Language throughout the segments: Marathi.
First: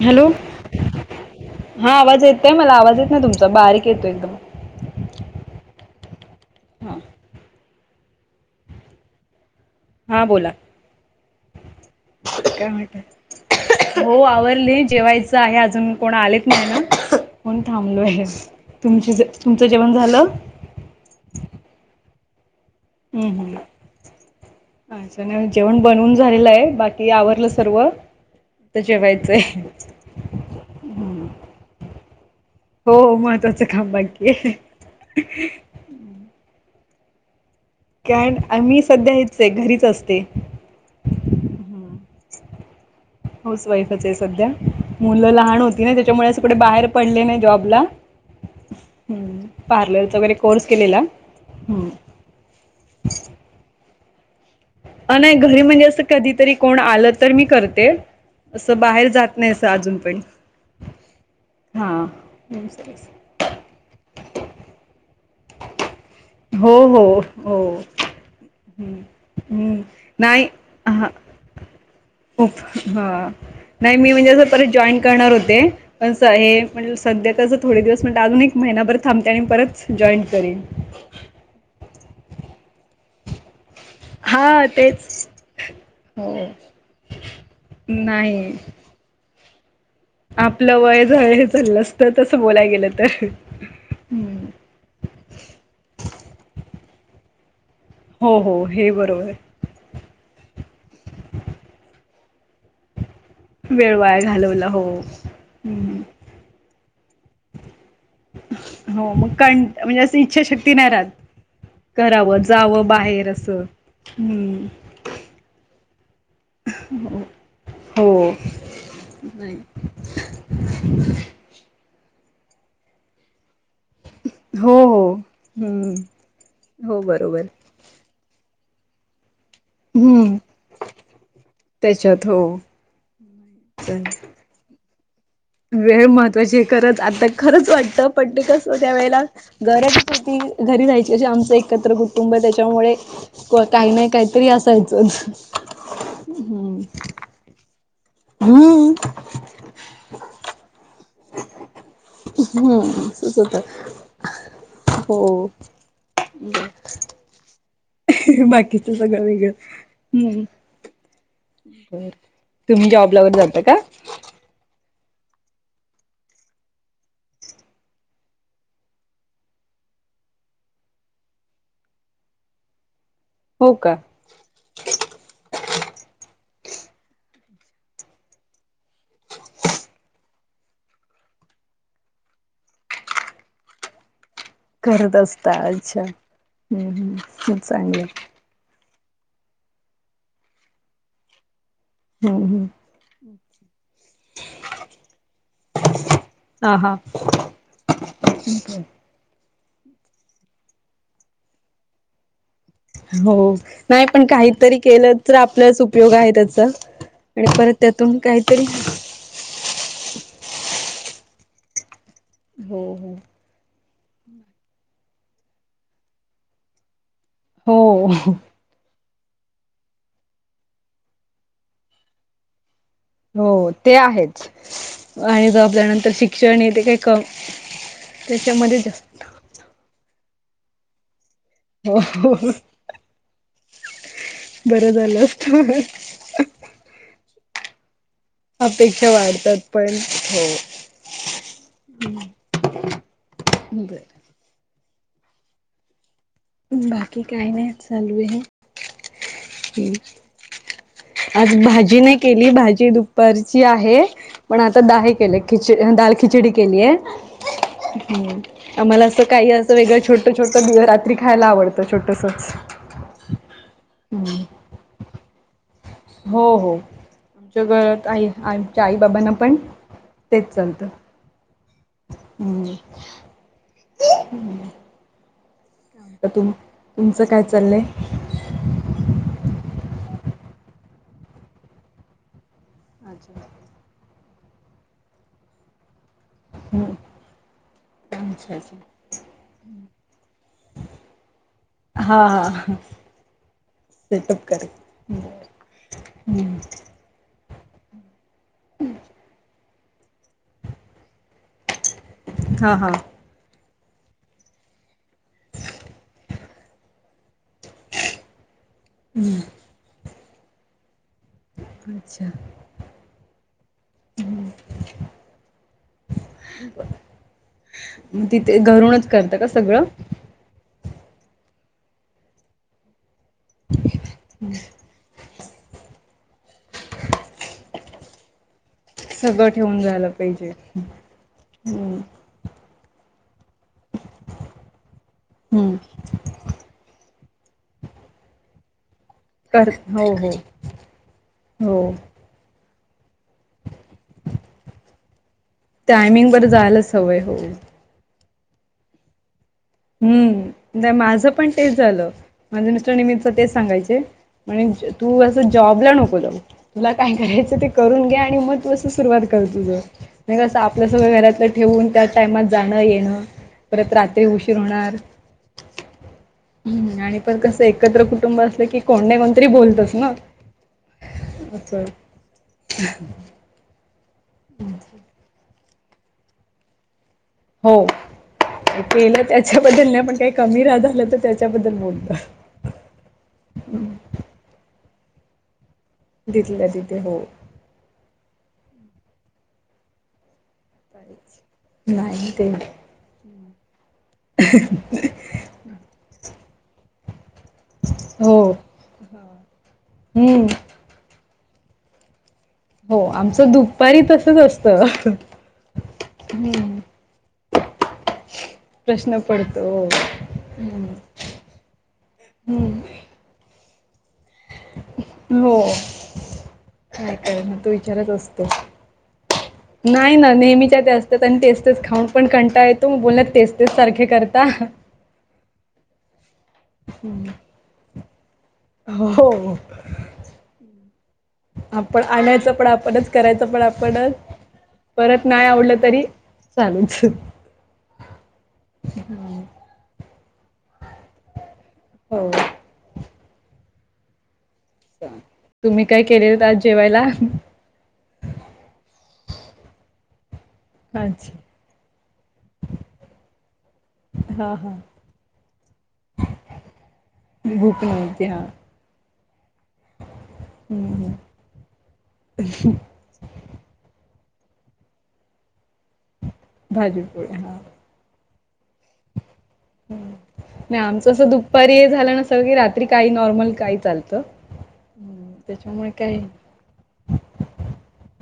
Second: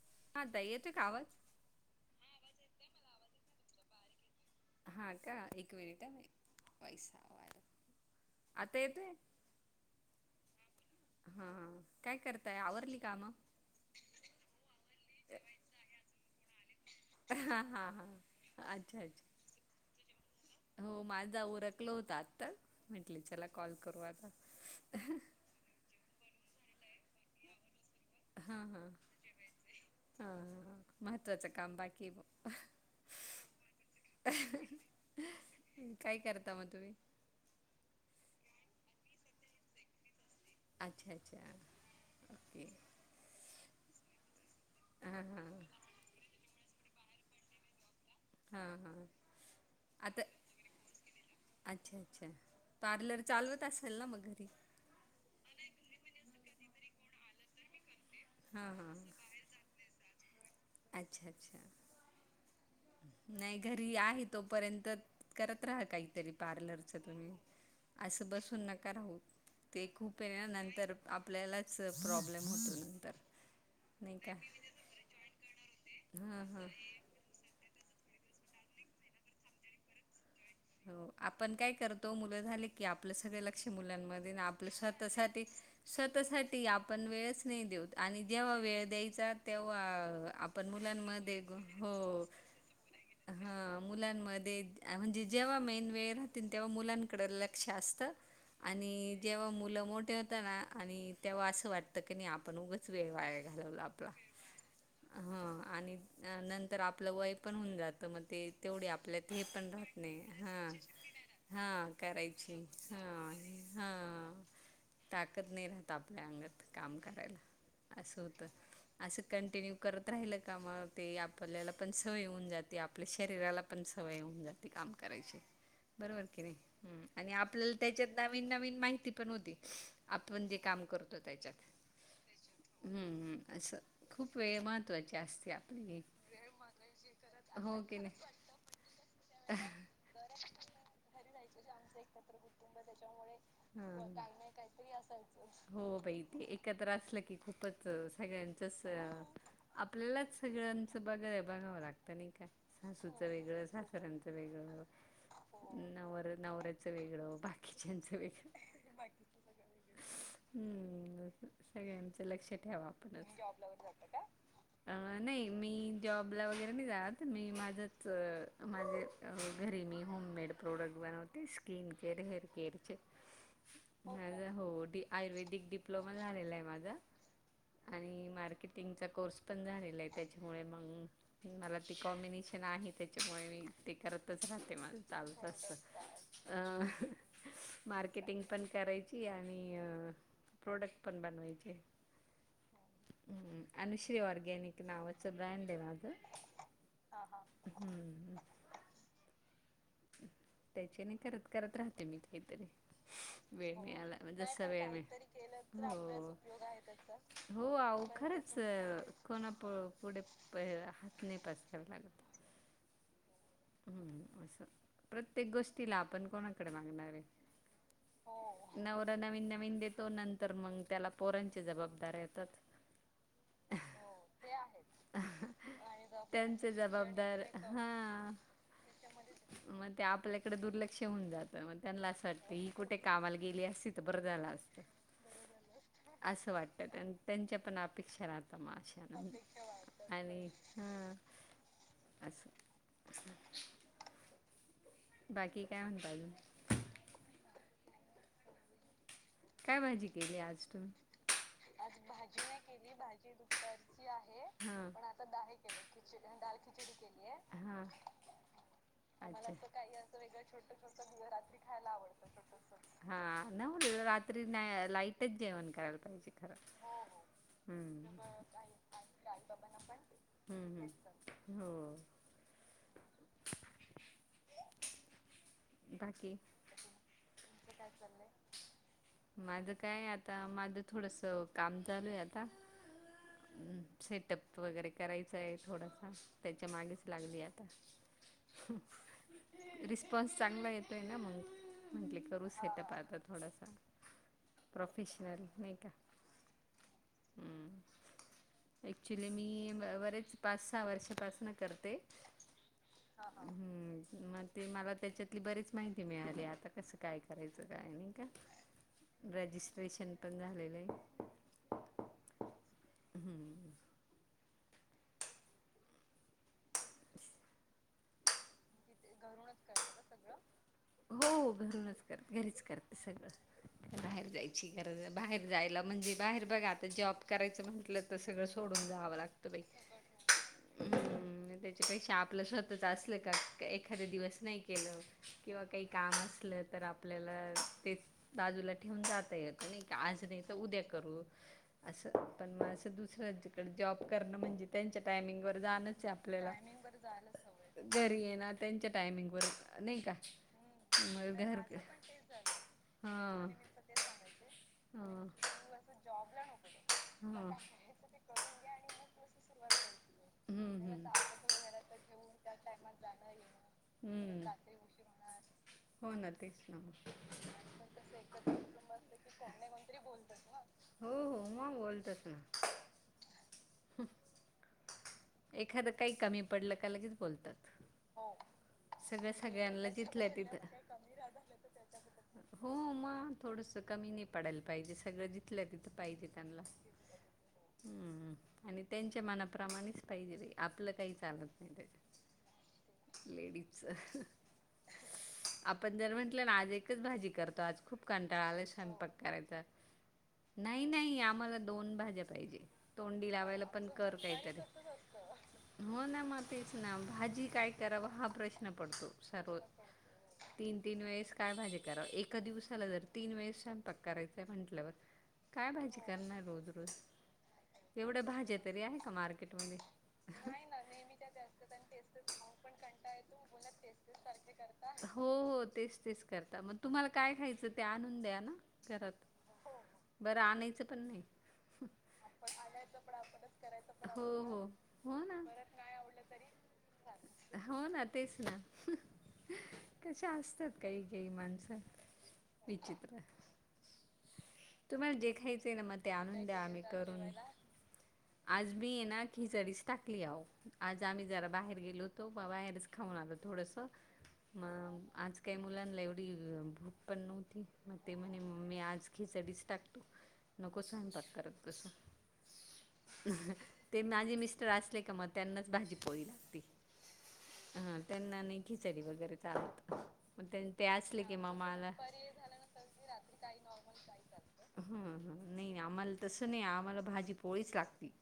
हॅलो हा ताई येतोय काय आवाज.? हा आवाज येतय मला आवाज येत ना तुमचा बारीक येतो एकदम. हां का एक मिनिट आहे मी हा पैसा वाज आता येतोय. हा बोला. हा काय करताय? काय आवरली म्हणत कामं हो आवरडली जेवायचं आहे अजून कोणा आलेत नाही ना. पण हा हा थांबलो हा आहे तुम अच्छा अच्छा तुमचं जेवण झालं? हो माझा उरकल होता आत्ता म्हंटले हम्म चला हम्म कॉल करू आता. अच्छा नाही जेवण बनवून झालेलं आहे बाकी आवरलं सर्व हा तर हा जेवायचंय. हा हा महत्त्वाचं काम बाकी आहे बुवा हो महत्वाचं काम बाकी आहे. [inaudible] काय करता मग तुम्ही? कारण आम्ही सध्या हच आहे घरीच असते. अच्छा अच्छा हम्म ओके. हाऊस वाईफच आहे सध्या हां मुलं हां लहान होती ना त्याच्यामुळे अस कडे बाहेर पडले नाही जॉबला. हां हां हम्म पार्लरचा आता वगैरे कोर्स केलेला ह्. अच्छा अच्छा. पार्लर चालवत असेल ना मग घरी? अ नाही घरी म्हणजे असं कधीतरी कोण आलं तर मी करत ते हां असं हां बाहेर जात नाहीस अजून पण अच्छा अच्छा हा. नमस्ते! नाही घरी आहे तोपर्यंत करत राहा काहीतरी हो पार्लरच हो तुम्ही. हो असं बसून नका राहू हम्म ते खूप आहे नाही नंतर हा आपल्याला प्रॉब्लेम उफ होत नंतर हा नाही मी म्हणजे अस परत जॉईन करणार होते असं हां आहे हां म्हणज सध्या क थोडे दिवस म्हणट अजून महिनाभर थांबते आणि परत जॉईन करेन. हो आपण काय करतो मुलं झाले की आपलं सगळ लक्ष मुलांमध्ये हा आपल्या तेच स्वतासाठी स्वतःसाठी आपण वेळच नाही देऊत आणि नाही जेव्हा वेळ द्यायचा तेव्हा आपण आपलं वय झा मुलांमध्ये झालं हो असतं तसं बोलाय गेलं तर ह हम्म मुलांमध्ये म्हणजे जेव्हा मेन वेळ राहतील तेव्हा मुलांकडे लक्ष असत. हो हो हे आणि बरोबर जेव्हा मुलं मोठे होत ना. आणि तेव्हा असं वाटतं की नाही आपण उगंच वेळ वाढ घालवला वेळ आपला वाया घालवला हो ह आणि हम्म, अ नंतर आपलं वय पण होऊन जातं मग ते तेवढे आपल्या ते पण राहत. नाही इच्छा शक्ती हा. नाही राहत. हा करावं करायची जावं हा बाहेर असं हा हम्म ताकद नाही राहत. आपल्या अंगात काम करायला. असं हो होतं असं नाही कंटिन्यू करत राहिल का म ते आपल्याला पण सवयी होऊन जाते आपल्या शरीराला पण सवय होऊन जाते हो काम हो कराय हम्म बरोबर की हो नाही बरोबर आपल्या त्याच्यात नवीन नवीन माहिती पण होती. हम्म आपण जे काम करतो त्याच्यात त्याच्यात हो हम्म हम्म अस चालेल खूप वेळ महत्त्वाची अस वेळ महत्त्वाची खरंच आता खरंच हो की वाटतं नाही पण ते कस त्या वेळेला घराचीती घरी जाहायची अशी आमचं एकत्र कुटुंब त्याच्यामुळे काही नाही काहीतरी ह असायचंच हो बई ते हम्म एकत्र असलं की खूपच. हम्म सळ्यांच्याच आपल्यालाच सगळ्यांचं बघा बघावं लागतं नाही का हम्म सासुच असंच होत वेगळ सास ऱ्यांच वेगळ. हो नवर नवऱ्याचं वेगळं बाकीच्याचं वेगळं. बाकीच सगळं वेगळं हम्म हम्म बर सगळ्यांचं लक्ष ठेवा तुम्ही जॉबला वर आपणच. जाता का अ नाही मी जॉबला वगैरे नाही जात मी माझंच माझे घरी मी होममेड प्रोडक्ट बनवते स्किन केअर हेअर केअरचे हो का. माझा हो आयुर्वेदिक डिप्लोमा झालेला आहे माझा. आणि मार्केटिंगचा कोर्स पण झालेला आहे त्याच्यामुळे मगं मला ते कॉम्बिनेशन आहे त्याच्यामुळे मी ते करतच राह के माझ करत चालुच असता अच्छा असत हम्म [unintelligible] हम्म चांगलं मार्केटिंग पण करायची आणि अ प्रोडक्ट पण बनवायचे. हम्म हम्म. हम्म अनुश्री ऑर्गॅनिक नावाच ब्रँड ये माझ. ठीक आहे. तेचे नाही करत करत राहते मी काहीतरी. हो वेळ नाही पण मिळाला जसा काहीतरी वेळ मी केलं तर आपल्याच [unintelligible] उपयोग आहे हो. त्याचा आणि हो परत आहो त्यातून खरंच. काहीतरी कोणा प पुढे प हात नाही पसराव लागत. हो हो. हम्म असं प्रत्येक गोष्टीला आपण कोणाकडे मागणार ये हो. नवरा नवीन नवीन देतो नंतर मग त्याला पोरांच्या जबाबदाऱ्या येतात हो ते आहेच आणि ज आपल्यानंतर शिक्षण त्यांचे हे ते काही कम जबाबदाऱ्या हा त्याच्यामध्ये जास्त मग ते आपल्याकडे दुर्लक्ष होऊन जात. मग हो त्यांना असं हो वाटत ही कुठे कामाला गेली असती तर बरं झालं असत. बरं झालं असत असं वाटतं त्यांच्या पण अपेक्षा राहत अपेक्षा तमाशला वाढतात पण आणि ह असं. बरं बाकी काय म्हणता अजून. बाकी काही नाही चालू आहे. काय भाजी केली आज तुम्ही? आज भाजी नाही केली भाजी दुपारची आहे पण आता हा दहा एक खिच दाल खिचडी केली आहे दाल हा हम्म आम्हाला असं काही अच्छा अस [unintelligible] वेगळ छोट छोट [unintelligible] रात्री खायला आवडतं छोटसच. हा ना हम्म. रात्री ना लाईटच जेवन करायल पाहिजे खर. हो हो आमच्या घरात हम्म आई आमच्या आई बाबांना पण तेच हम्म चालतं. हम्म हो. हम्म हम्म. आत बाकी तुम तुमचं काय चाललंय. माझं काय आता माझं थोडस काम चालू आहे आता. अच्छा. सेटअप वगैरे करायचाये थोडाफार. त्याच्या हम्म. मागेच लागली आता अच्छा अच्छा. रिस्पॉन्स चांगला येतोय ना मग म्हटले हा करू हा सेटअप आता थोडासा. सेटअप करे प्रोफेशनल नाही का. हम्म हम, ऍक्च्युली मी बरेच पाच सहा वर्षापासन करते. हा हा. हा हा हम्म मग ते मला त्याच्यात बरेच माहिती मिळाली आता कस काय करायचं काय नाही का हम्म राज्यश्री टेशन पण झालेलं आहे. अच्छा! हम्. तिथे घरूनच करत का सगळं. सगळं हो घरूनच करत घरीच करते सगळं बाहेर जायची कार बाहेर जायला म्हणजे बाहेर बघा आता जॉब करायचं म्हंटलं तर सगळं सो सोडून जावं लागत सगळं बाइ ठेवून जायला पाहिजे. हम हम्म त्याच्यापेक्षा आप आपलं स्वतःच असलं का एखादे दिवस नाही केलं किंवा हम्म काही काम असलं तर आप आपल्याला तेच बाजूला ठेवून जात येत कर नाही का हो आज हो नाही तर उद्या करू हो. असं. पण म असं दुसऱ्याकडे जॉब करणं म्हणजे. त्यांच्या टायमिंग वर जाणंच आहे टायमिंग वर आपल्याला. टामिंग व जायलाच हवंय हो जाणच घरी ये ना त्यांच्या टायमिंग वच नाही का हम्म नाही मग घर, माझं पण झालं तेच आहे. माझे मिस्टर हा नेहमीच ह तेच सांगायचे म्हणे तू मी जॉबला असं नको जाऊ जॉबला नव्हते. तुला काय ह [unintelligible] करायचं ते घे आणि करून मग तू असं सुरुवात घे. कर तुझं म्हणजे कसं हम आपलं हम सगळं घरातलं ठेवून टायमात त्या जाणं आई मात जाणं येणं. परत रात्री हम्म उशीर होणार होणा. तेच ना मग, हम्म आणि पण तस कसं एकत्र कुटुंब असलं कोण नाही की कोडणे बोलतच कोणतरी ना बोलतात ना. हो हो म असं बोलतात ना. [inaudible] हम. हम. एखादं काही कमी पडलं का लगेच बोलतात. हो केलं सगळं त्याच्याबद्दल सगळ्यांना नाही पण जिथल्या काही कमी तिथं रा आलं तर त्याच्याबद्दल बोलत. हो मग थोडसं कमी नाही पडायला पाहिजे सगळं जीथं जिथल्या तिथं पाहिजे त्यांना. तिथल्या तिथे हो अम आणि त्यांच्या मनाप्रमाणेच पाहिजे र आपलं काही चालत नाही त्या पाहिजे ते. लेडीचं. [unintelligible] आपण जर म्हटलं ना आज एकच भाजी कर तो आज खूप कंटाळ हो आला स्वयंपाक कराय नाही हम्म नाही नाही आम्हाला दोन भाज्या पाहिजे हो तोंडी आमचं लावायला पण दुपारी कर तसच काहीतरी. असतं. हो ना मग तेच हम्म. ना भाजी काय करावं हा प्रश्न पडतो सर्व तीन हम्म. तीन वेळेस काय भाजी कराव एका दिवसाला हम्म जर तीन वेळेस स्यंपाक करायचंय म्हटल्यावर. हो काय भाजी करणार रोज रोज काय करणार तो विचारच एवढ्या असतो. भाज्या तरी आहे का मार्केट नाही ना नेहमीच्या ते असत. तर त्यांनी तेच तेच खाऊन पण कंटा येतो मग बोलतात तेच तेच सारखे करता. हो हो तेच तेच. करता मग तुम्हाला हम्म. काय खायचं ते आणून द्या ना घरात. हो बरं आणायचं पण नाही. आपण आणायच पण आपणच करायचं आपणच हो हो ना काय आवडलं तरी चालूच. हो ना तेच ना हम्म. कश असतात काही काही माणसं. हो. विचितित्र. तुम्हाला जे खायचं आहे ना तुम्ही मग काय ते आणून केलेलं आज द्या आम्ही जेवायला? करून. आजवी ए ना खिजारीस टाकलीओ. आज आम्ही अच्छा जरा बाहेर गेलो होतो बाहेरच खाऊन आलो थोडस. हा हा मग आज काही मुलाना ला एवढी भूत पण नव्हती भूक मग ते नव्हती मणे हा. मी आज. खेचडीच टाकतो नको हम्म, हम्म स्वयंपात करत तस ते माझे मिस्टर असले का मग त्यांनाच भाजी. होई लाग भाजीपोळी हां. ह त्यांना नाही खिचडी वगैरे चालत मग नाही ते आमचं असले असं की दुपारी हे मामाला झा झालं र्री नसेल की रात्री काही का नॉर्मल काही चालतं. नॉर्ल हम हम्म, ह नाही त्याच्यामुळे काय आम्हाला तसं नाही आम्हाला भाजी पोळीच लागती.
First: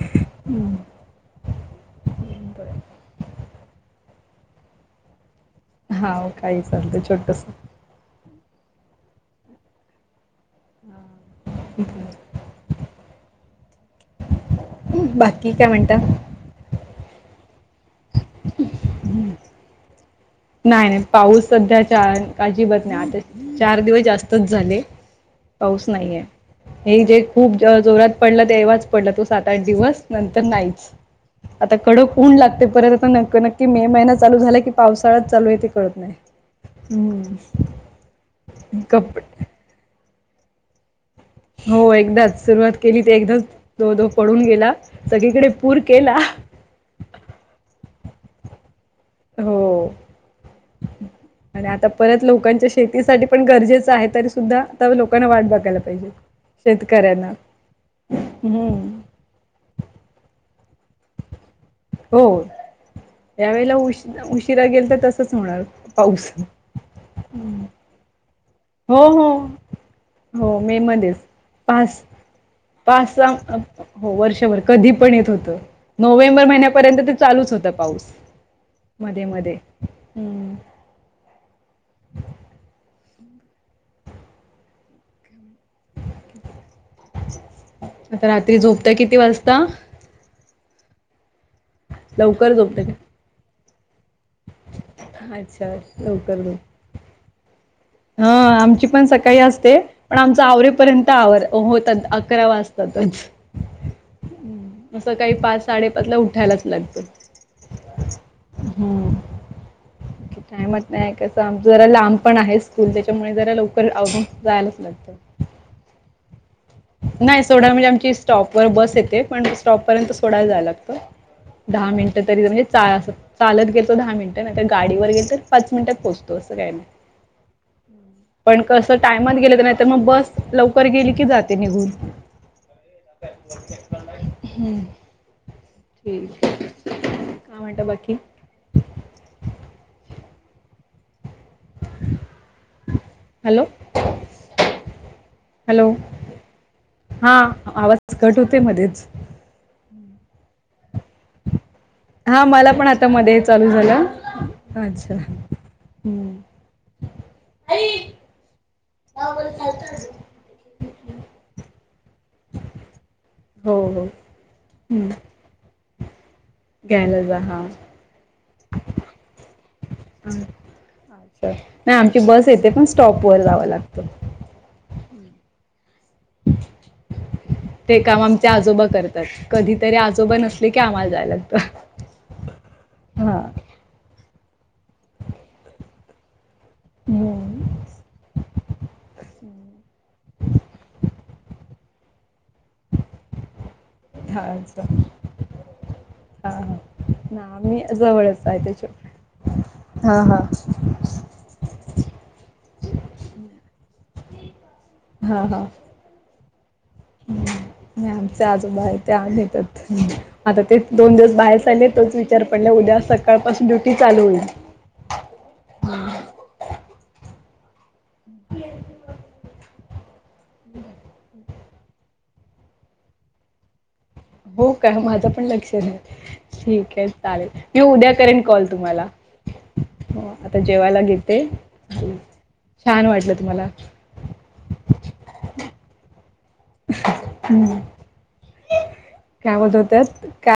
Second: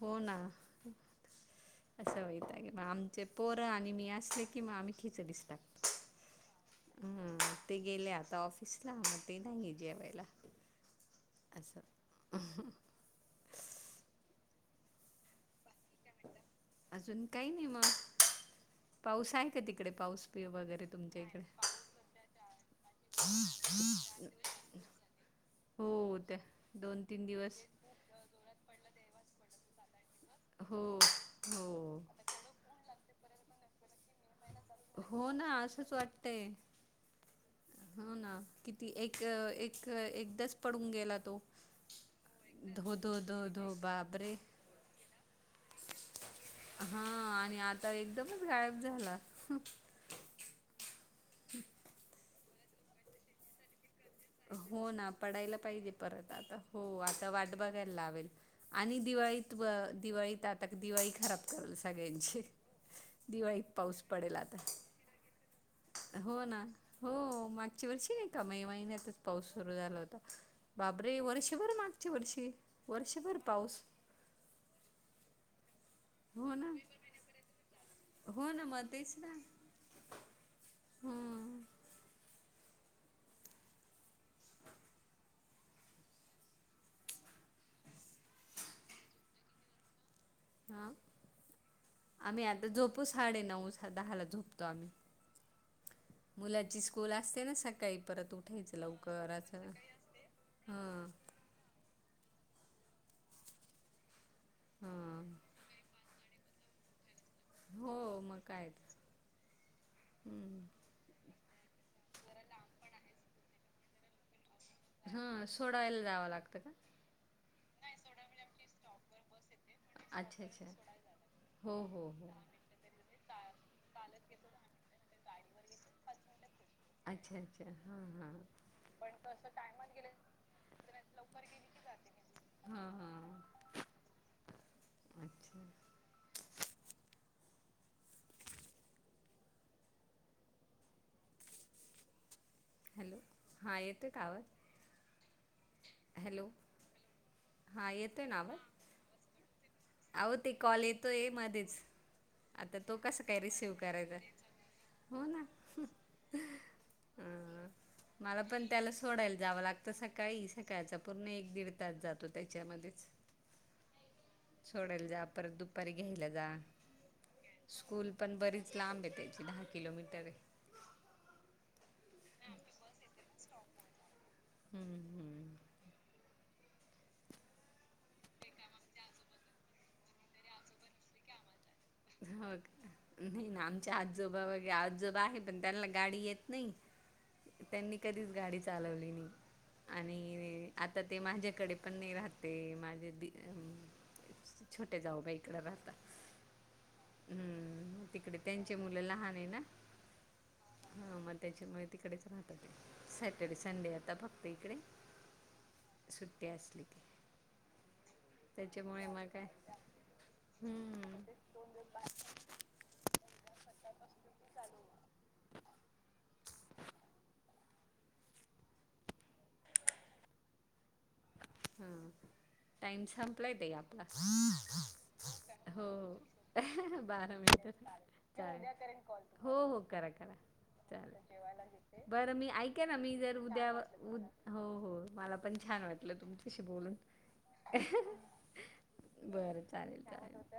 हो ना. हम्म. असं वता की आचे पोरं आणि मी असले की म आमही खिच दिसतात. हा काही चालत छोटस. ते गेले आता ऑफिसला मग ते नाही आहे जेवायला. अससं. बाकी काय म्हणतात. अजून काही नाही मग पाऊस आहे का तिकडे पाऊस पि वगैरे नाही नाही तुमच्या इकडे? पाऊस सध्या च अजिबात नाही आता चार दिवस जास्तच झाले. पाऊस हो नाहीये त्या दोन हे जे तीन खूप दिवस जोरात पडलं ते एव्हाच पडला तो सात आठ दिवस. नंतर हो नाहीच आता कड हो कोण लागते परत आता नक् नक्की मे महिना चालू झाला की पा काळात हो चालू ना आहे ते असंच कळत नाही. वाटतंय. हो ना किती कप एक एकदाच पडून गेला. तो. हो एकदाच सुरुवात धो केली ते धो एकदाच धो धो दो दो बापरे पडून गेला. सगळीकडे पूर केला. हा आणि आता एकदमच गायब झाला. हो आणि आता. परत लोकांच्या शेतीसाठी पण गरजेचं आहे तर. हो ना पडायला पाहिजे परत आता हो आता शेतकऱ्यांना वाट बघायला लावेल आणि हम्म दिवाळीत. दिवाळी त आटक दिवाळी खराब. करल हो सगळ्यांचे दिवाळीत पाऊस पडेल आता. स होणार. पाऊस हो ना हो मागच्या वर्ष नाही का मा हो महिन्यातच हो पाऊस सुरु झाला होता हो मे मध्येच बाबरे वर्षभर पाच मागच्या वर्षी पाच वर्षभर सहा पाऊस. हो वर्षभर कधी पण येत होतं नोव्हेंबर हो ना. महिन्यापर्यंत ते चालूच होता पाऊस. हो ना मग तेच मध्ये ना मध्ये हम्म हम. [inaudible] आता रात्री झोपत किती वाजता? हा आम्ही लवकर आता झोपते मी. झोपू साडे नऊ दहाला झोपू आम् अच्छा लवकर झोप मुलाची स्कूल असते ना सकाळी. हा परत उठायचं आमची पण लवकर सकाळी असं. असते पण आमचा आवरेपर्यंत हा आव होतात अकरा वाजतातच. हा असं काही पाच साडेपाच ला उठायलाच लागतं. हो मग कायच. का म्हट नाही कसं आम जरा लांब पण आहे स्कूल त्याच्यामुळे जरा लवकर अवून जायला. हा सोडा ऑइल द्यावं लागतं का. नाही सोडायला म्हणजे आमची स्टॉप वर बस येते पण स्टॉपपर्यंत अच्छा सोडायला अच्छा जायला लागतं. हो दहा हो मिनटं हो तरी म्हणजे अस चालत गेतो दहा मिनिटं नाही तर गाडीवर गेेत पाच मिनिटात पोहोतो असं काय नाही. अच्छा अच्छा हा हा. पण कसं टायमात गेलं तर नाहीतर मग बस लवकर गेली की जात. ते निघून हां हां हम्म अच्छा ठीक आहे. काय म्हणता बाकी. [inaudible] हॅलो हा येतोय का आवाज. हॅलो हॅलो हा हां आवाज येतो आहे ना कट आवाज होतोय मध्येच. अहो ते कॉल येतोय मध्येच. हा मला आता पण तो कसा काय मध्ये चालू रिसिव झाला करायचा. अच्छा हो ना हम्म. हम्म मला पण त्याला सोडायला जाव लागत सकाळी. सकाळच पूर्ण एक दीड तास जातो त्याच्यामध्येच. हो हो सोडयला हम्म. जा. परत दुपारी घ्यायला जा. घ्यायला जा हा स्कूल पण बरीच लांब आहे त्याची. दहा किलोमीटर आहे. अच्छा नाही आमची बस येते. पण स्टॉप वर जाव लागत. हम्म हम्म ते काम आमचे आजोबा करतात‌. कधीतरी आजोबा नसले की आम्हाला जाय लागत. हो का नाही ना आमच्या आजोबा वगैरे आजोबा आहे पण त्यांना गाडी येत नाही. [unintelligible] त्यांनी कधीच गाडी चालवली नाही. आणि आता ते माझ्याकडे पण नाही राहत. ते माझे दि हा अच्छा छोट्या जाऊबाईकड राहतात. हा हा ना आम्ही हम्म तिकडे जवळच आहे त्यांचे त्याच्या मुलं लहान आहे ना. हा हा. हा मग त्याच्यामुळे तिकडेच राहतात ते. सॅटर्डे संडे आता फक्त इकडे हा हा सुट्टी असली की नाही आमचे आजोबा आहे त्याच्यामुळे ते मग आम काय येतात. आता ते हम्म दोन दिवस बाहेर चाले‌. तोच विचार पडला उद्या सकाळपासून ड्युटी चालू होईल. [unintelligible] [unintelligible] हम्म टाइम संपलाय ताई आप हो का माझं पण लक्ष हो नाही. ठीक आहे बारा चालेल मिनिट मी उद्या करेन कॉल तुम्हाला हो हो करा करा आता जेवायला चालेल. घेते. बरं मी ऐका ना छान मी वाटलं जर तुम्हाला उद्या हो हो मला पण छान वाटलं तुमच्याशी बोलून. हम्म. काय बरं बोलत चालेल होत्यात काय चालेल